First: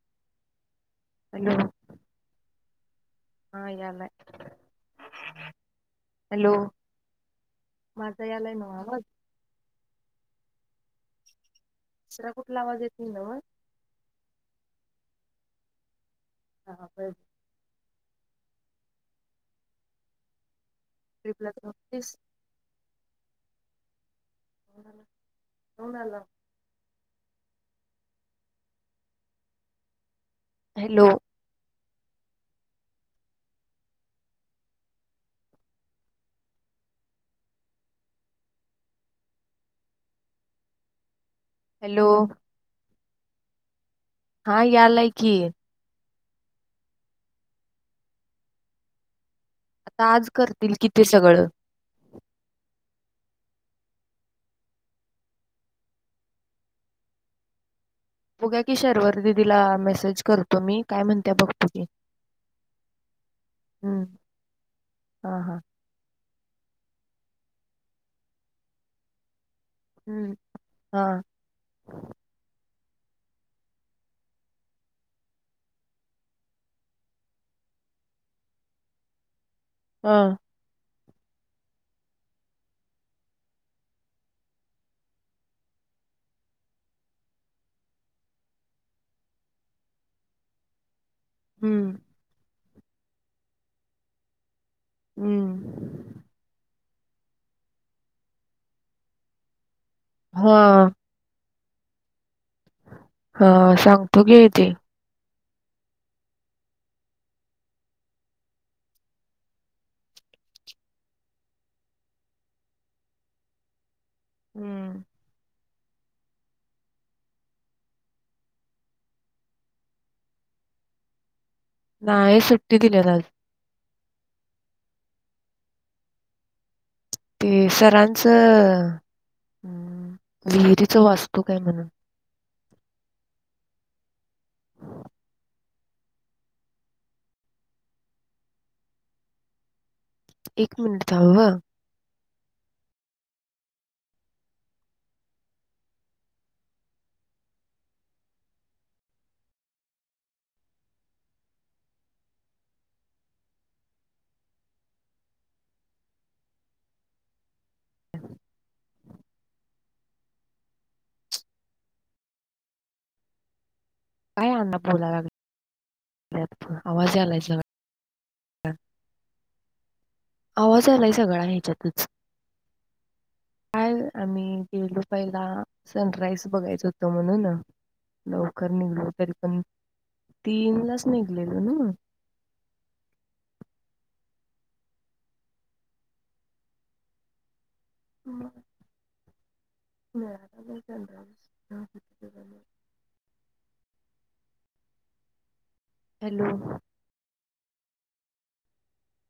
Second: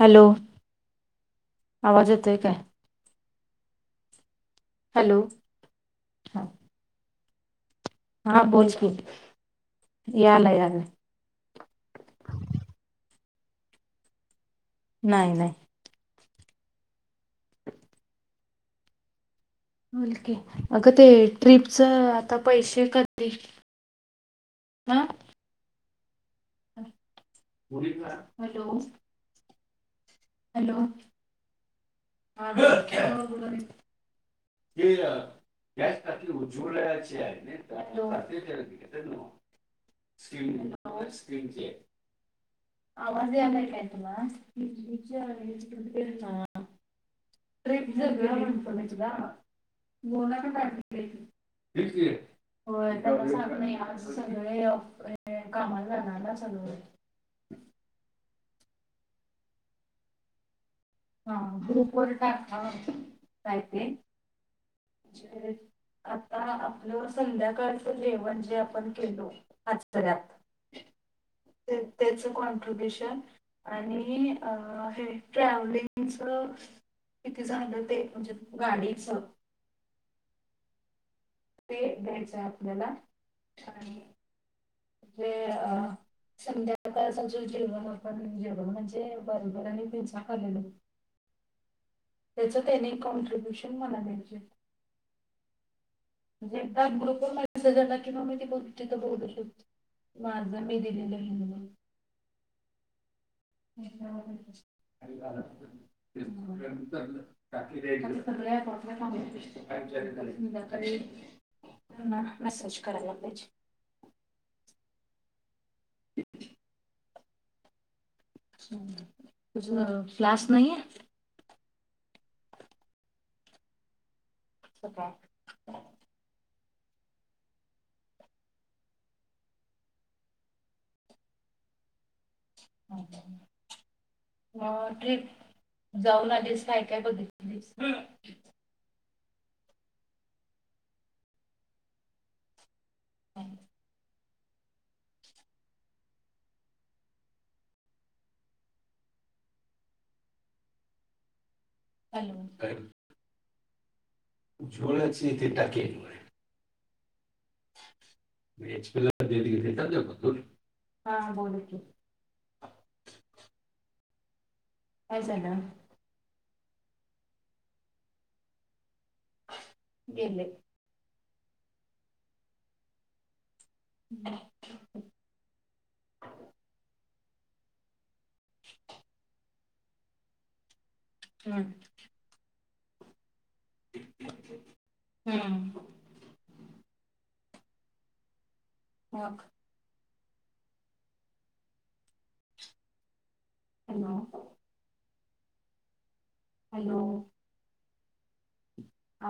Hello. Hello आवाज येतोय काय? हा हॅलो. माझा हा यालाय ना बोल की. आवाज यालायं, यालायं. दुसरा कुठला आवाज येत नाही नव्हं? नाही, नाही. हा. बरं बोल की. अगं ते ट्रिपला ट्रिपच नव्हतीस आता पैसे कधी? आ. कोणाला? हॅलो. Hello hello. ये. हॅलो. हॅलो. हॅलो. आवाज यालाय काय तुला? हा यालाय की. हां. ट्रिप [unintelligible] आता आज मोना का टाईम करतील कि ते घेतलेली. सगळं तेच की, होय. त्यांना सां नाही आज सगळे कामाला जाणार ना सगळे. बघुया की शर्वरीदिदीला मेसेज करतो मी. काय म्हणत्या हा. बघतो की ग्रुपवर टाक ना मग, कायते. हम्म हा ज हा आप आपलं संध्याकाळचं जेवण जे आपण केलो. हम्म [unintelligible] हा तेच कॉट्रब्युश न आणि हे ट्रव्हलिंग तुमच किती झालं ते म्हणजे गाडीच? हा. ते द्यायचं आपल्याला आणि जे अ - - संध्याकाळ जे जेवण होत ना जेवण म्हणजे बर्गर आणि पिझ्झा खालेलो. हम्म. तेच तेनि कॉन्रब्युशन मला द्यायचं. हम्म. म्हणजे एकदा ग्रुपवर मॅसेज आला की मी तिथं बोलु शकतोय. माझ मी हा दिलेलं हिंद- - हा सांगतो घे ते. तेच मग. सगळ्या अकाऊंटला [unintelligible] संध्याकाळी त्यांना मॅसेज करायला पाहिजे. हम्म. [unintelligible] क्लास नाही आहे नाहीय सुट्टी दिल्यात आज [unintelligible] ते सरांच हम्म विहिरीच वास्तूक हाय म्हण [unintelligible] ट्रिप जाऊन आलीस काय काय बघितलीस? एक मिनट थांब हं. हम् हॅलो. [unintelligible] [inaudible] [unintelligible] ह बोल की [inaudible] काय यांना बोलाय काय झालं लागल्यात आवाज आलाय सगळा गेले आवाज आलाय सगळा हेच्यातच. काय आम्ही गेलो पहिला सनराईस बघायच हो त म्हणून लवकर निघलो तरी पण तीनलाच निघलेल हम्म नव्ह. हम्. म मक मिळाला नाही [unintelligible] हॅलो हॅलो हॅलो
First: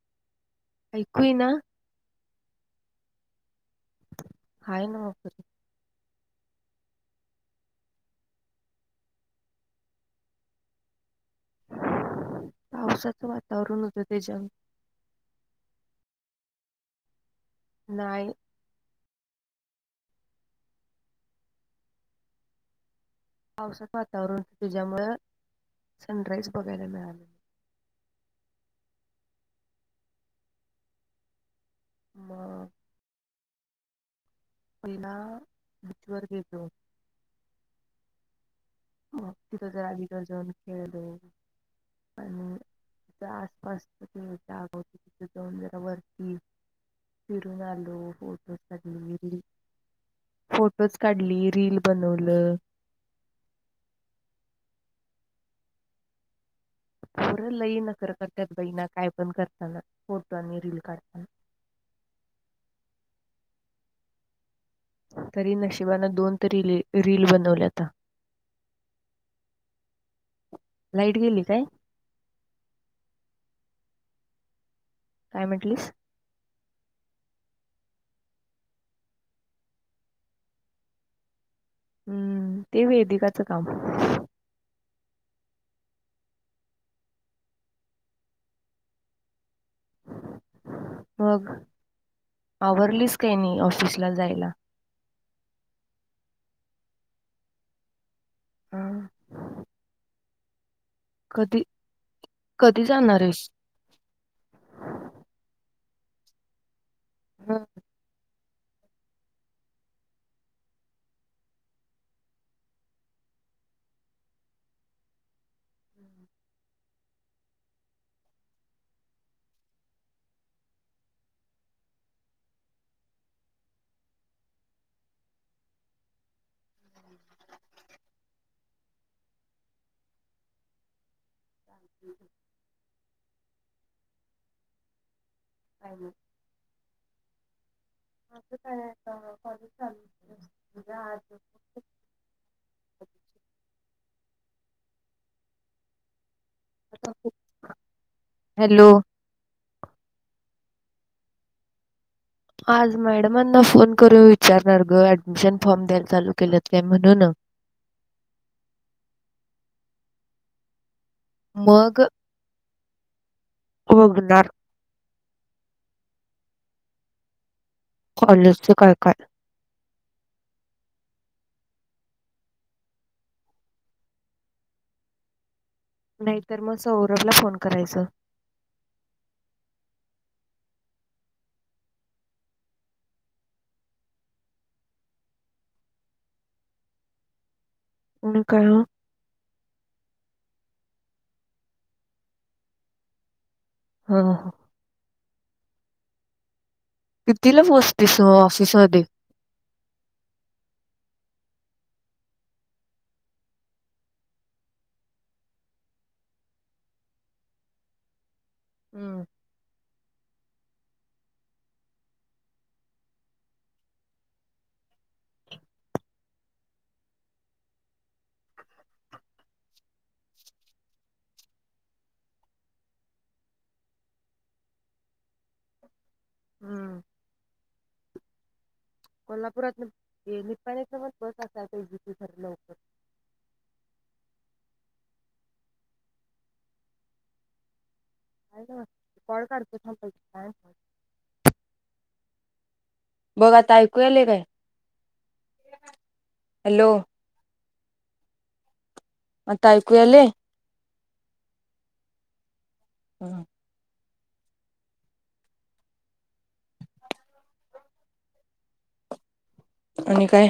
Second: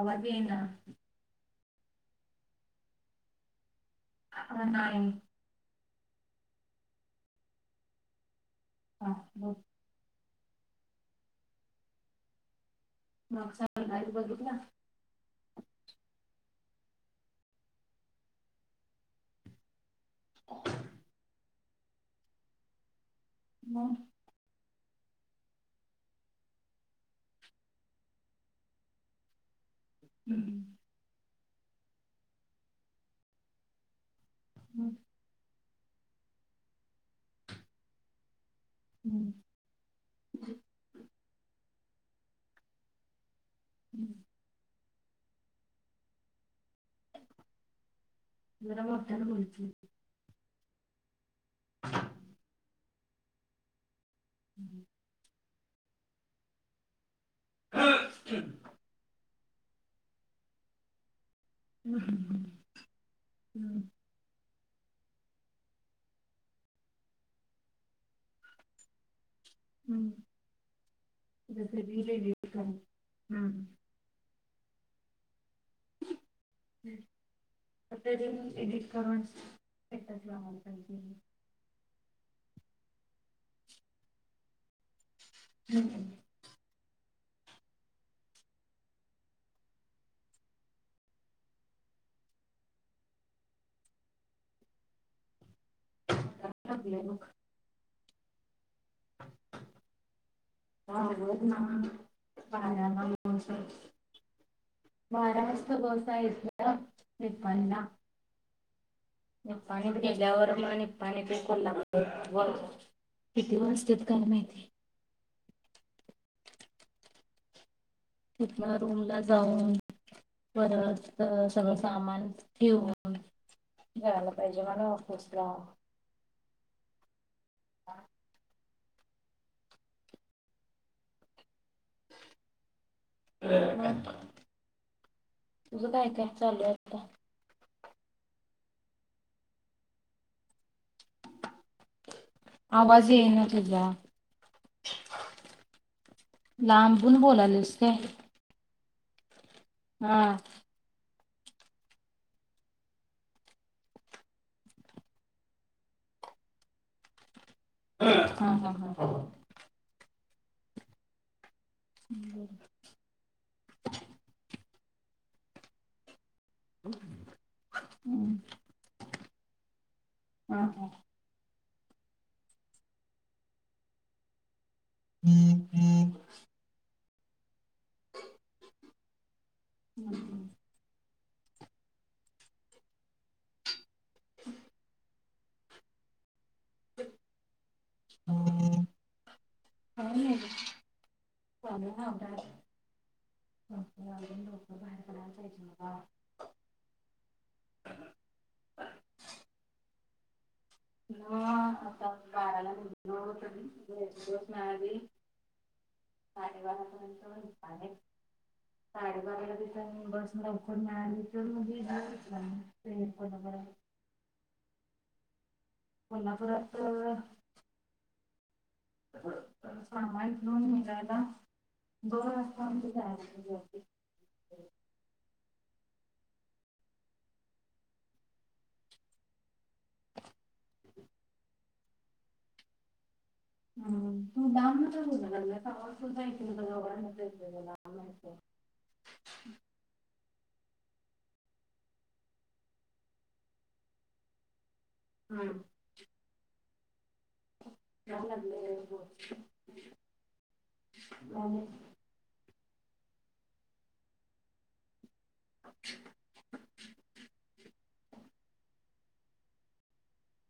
अवाज येईना. ऐकू ना हा काय नाही मग हा बोल पावसाच मग वातावरण होत सकाळी ते जंग बघितला नाही. [unintelligible] मग पावसात वातावरण तुझ्यामुळं सनराईज बघायला मिळाल हम्म मग पहिला बीचवर गेलतो मग हम्म. तिथ जरा बीच वर जाऊन खेळालो आणि जा मस्त जाग होती तिथ जौन जरा वरती फिरून आलो जरा मोठ्यानं बोल की फोटोज काढली रील बनवल हम्म पोरं लई नकर करतात बईना काय पण करता ना फोटो आणि रील काढता हम्म हम् हम हम् तरी नशिबान दोन तरी रील बनवल्या त. हम्म गेली काय हम्म [inaudible] काय म्हटलीस? हम्म [unintelligible] एडिट करून हम्म ते वेदिकाच काम. हुं [inaudible] मग आवरलीस काइनाइ ऑफिसला जायला? [unintelligible] [inaudible] [inaudible] कधी बारा कधी जाणार आहेस? वाजता बस आहे जाऊया हं. निपाणीला निपाणीत गेल्यावर मग निपाणी ते कोल्हापूर किती वाजत्यात काय माहिती हम् तिथन रूम ला जाऊन पर सगळं सामान ठेवून जायला पाहिजे मला ऑफिसला ह [inaudible] तुझं काय काय चालू आता माझं काय आता कॉलेज चालू उद्या आता आवाज येईना तुझा लांबुून बोलालस काय हॅलो हा आज मॅडमांना फोन करून विचारणार ग ऍडमिशन फॉर्म द्यायला चालू केलेत काय म्हणून हा हा हा हम् होघणारणार हम कॉलेजचे काय काय ह ह [unintelligible] नाहीतर मग सौरभला फोन करायचं हम् ह [unintelligible] ते [unintelligible] [inaudible] [unintelligible] [inaudible] हा हा. [unintelligible] [inaudible] कितीला पोचतीस मग ऑफिस मध्ये? ना आता बाराला [unintelligible] साडेबारा पर्यंत, हम्म साडेबाराला तीथ बस लवकर [unintelligible] कोल्हापुरातन सामान घेऊन निघायला [unintelligible] [inaudible] हम्म. कोल्हापुरात निपाणी च्या पण बस असत्यात की [unintelligible] [inaudible] काय कॉड काढतो थांब बाई बघ आता ऐकू यालय काय? हम्! हॅलो? आता ऐकू [unintelligible] यालय? [inaudible] हो. [unintelligible] [inaudible] आणि काय?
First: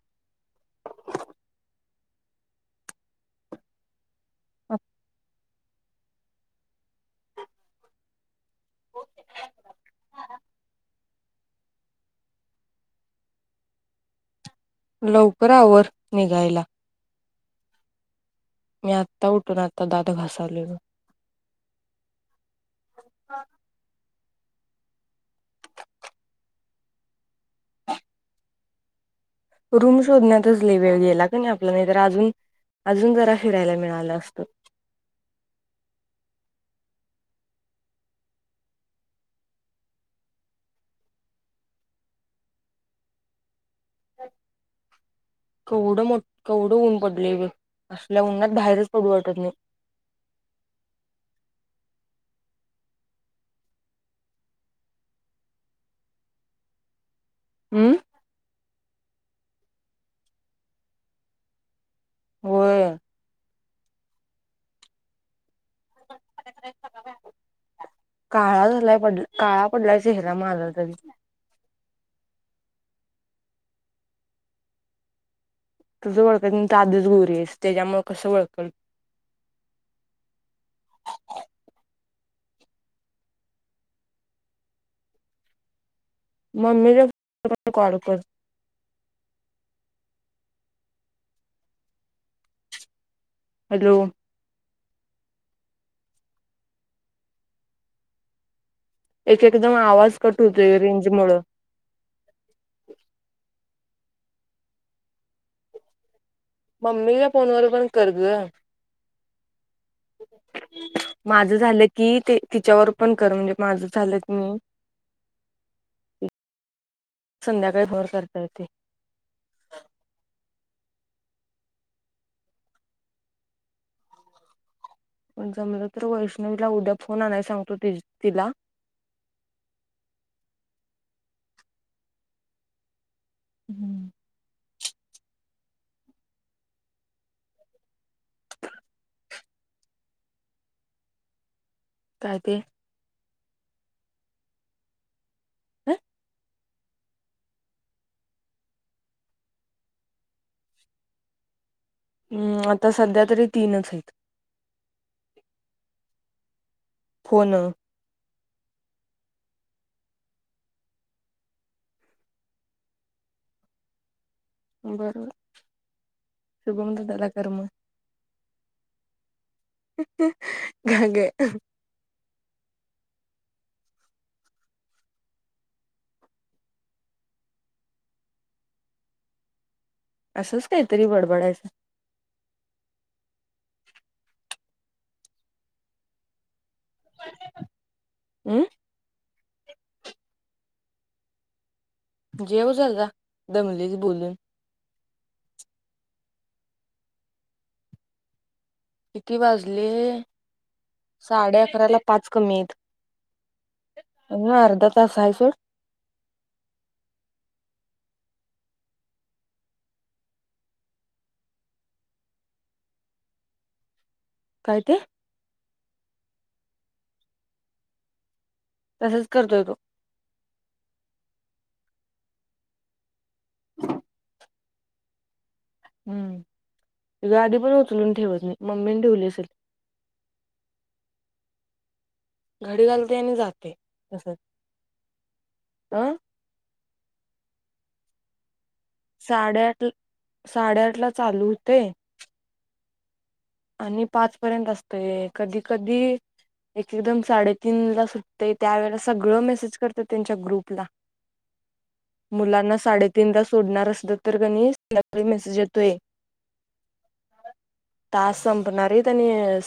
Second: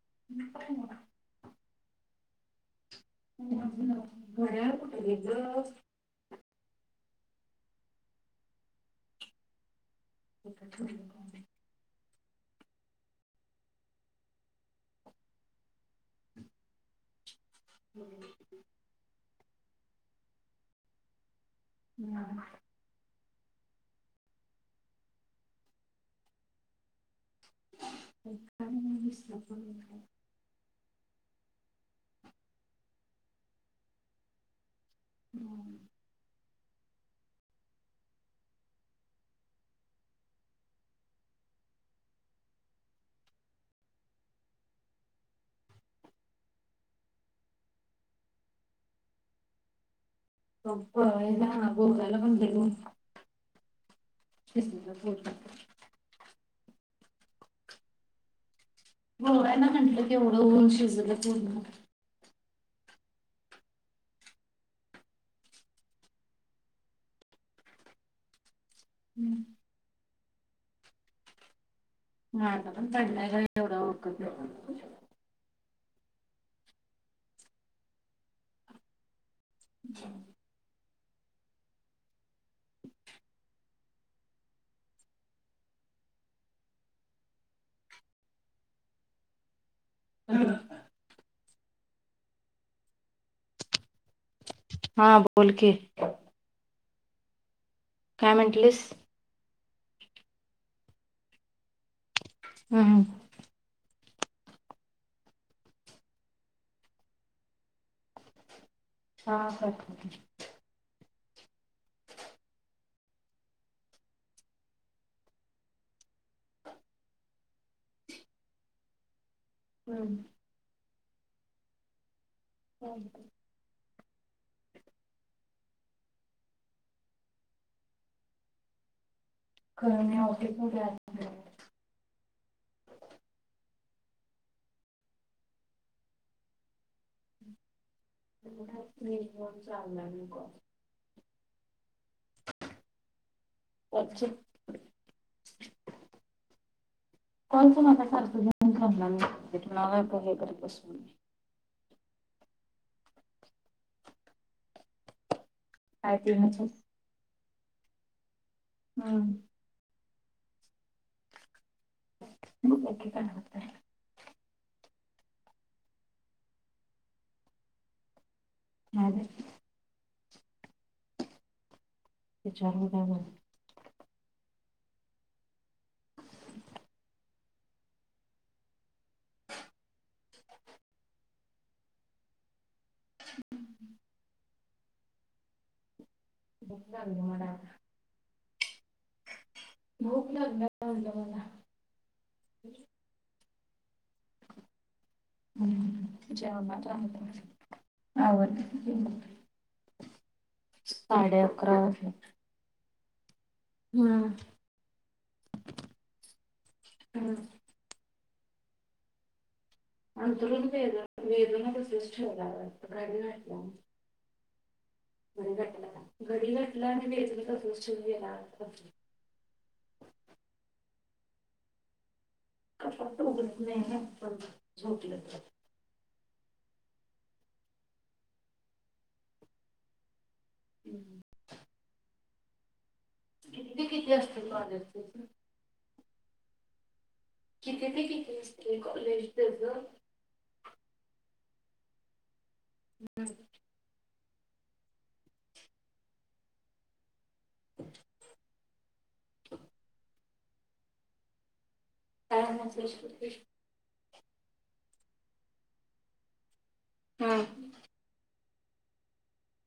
[unintelligible] [inaudible] घड्याळ कुठ गेल? [unintelligible] [inaudible] लवकर आवर निघायला. [inaudible] मी आत्ता उठून आता दात घासलोय बघ. हम्म. काय [unintelligible] लई वेळ गेला क नाही आपला नाहीतर अजून अजून जरा फिरायला मिळालं असत. हम्म. [inaudible] केवढ मोठ केवढं ऊन पडलय बघ. असल्या उन्हात बाहेरच पडू वाटत नाही. गोव्याला गोव्याला पण लई ऊन. [unintelligible] हम्म? गोव्याला म्हटलं केवढं ऊन शिजलं पूर्ण. व्हय. काळा झालाय पड काळा पडलायस. चेहरा माझा तरी. माझा पण पडलाय, खर एवढ ओळखत नाही. तुझं ओळखत नाही तू आधीच गोरी आहेस, त्याच्यामुळ कसं ओळखल? [inaudible] [inaudible] मम्मीला कॉल कर. हां. हॅलो? हां बोल की काय म्हंटलीस? एक एकदम आवाज कट होतोय रेंज मुळ. हम्म मम्मी ला फोनवर पण कर ग. हां करते. माझं झालं की ते तिच्यावर पण कर म्हणजे माझं झालं क नई संध्याकाळी भर करता येते. हम्म हो पण जमलं तर वैष्णवीला उद्या फोन आणाय सांगतो ति तिला. खरं नाही [unintelligible] [unintelligible] काय ते वॉट्स अप काय [inaudible] कॉल कोणाच सारखं घेत बसणार नाही [unintelligible] हम्म आता सध्या तरी तीनच आहेत. [unintelligible] फोन हम्म बघुया की काय होतय. बरोबर शुभम दादाला कर मग. नाई बाई. का ग? विचारू काय म्हण असंच काहीतरी बडबडायचं बंग घडा अं भूक लागल म्हलं मला जेव जला दमलीच बोलून जा आव किती वाजले साडे अकरा ला पाच कमी आहेत हम्म. अ अर्धा तास आहेय सोट अंतुून व व प्रि काय ते ग ग घला वे प्रू तसच करतोय तो कपडोगत नाही पण झोपलं हम्म गाडी पण उचलून ठेवत मी मम्मीने ठेवली असेल हम्म घडी घालते आणि जाते तस असते कॉलेज अ कितीेत किती असते कॉलेज त्याचं साडेआठ साडेआठ ला चालू होते हम्म आणि पाच पर्यंत असतय कधी कधी एक एकदम साडेतीीन ला सुटते त्यावेेळे सगळं मेसेज करत त्यांच्या ग्रुपला [inaudible] [inaudible] मुलांना मेसेज साडेतीनदा सोडणार असलं तर गनीि सकळी मेसेज येतोय हम्म तास संपणार त्यांनी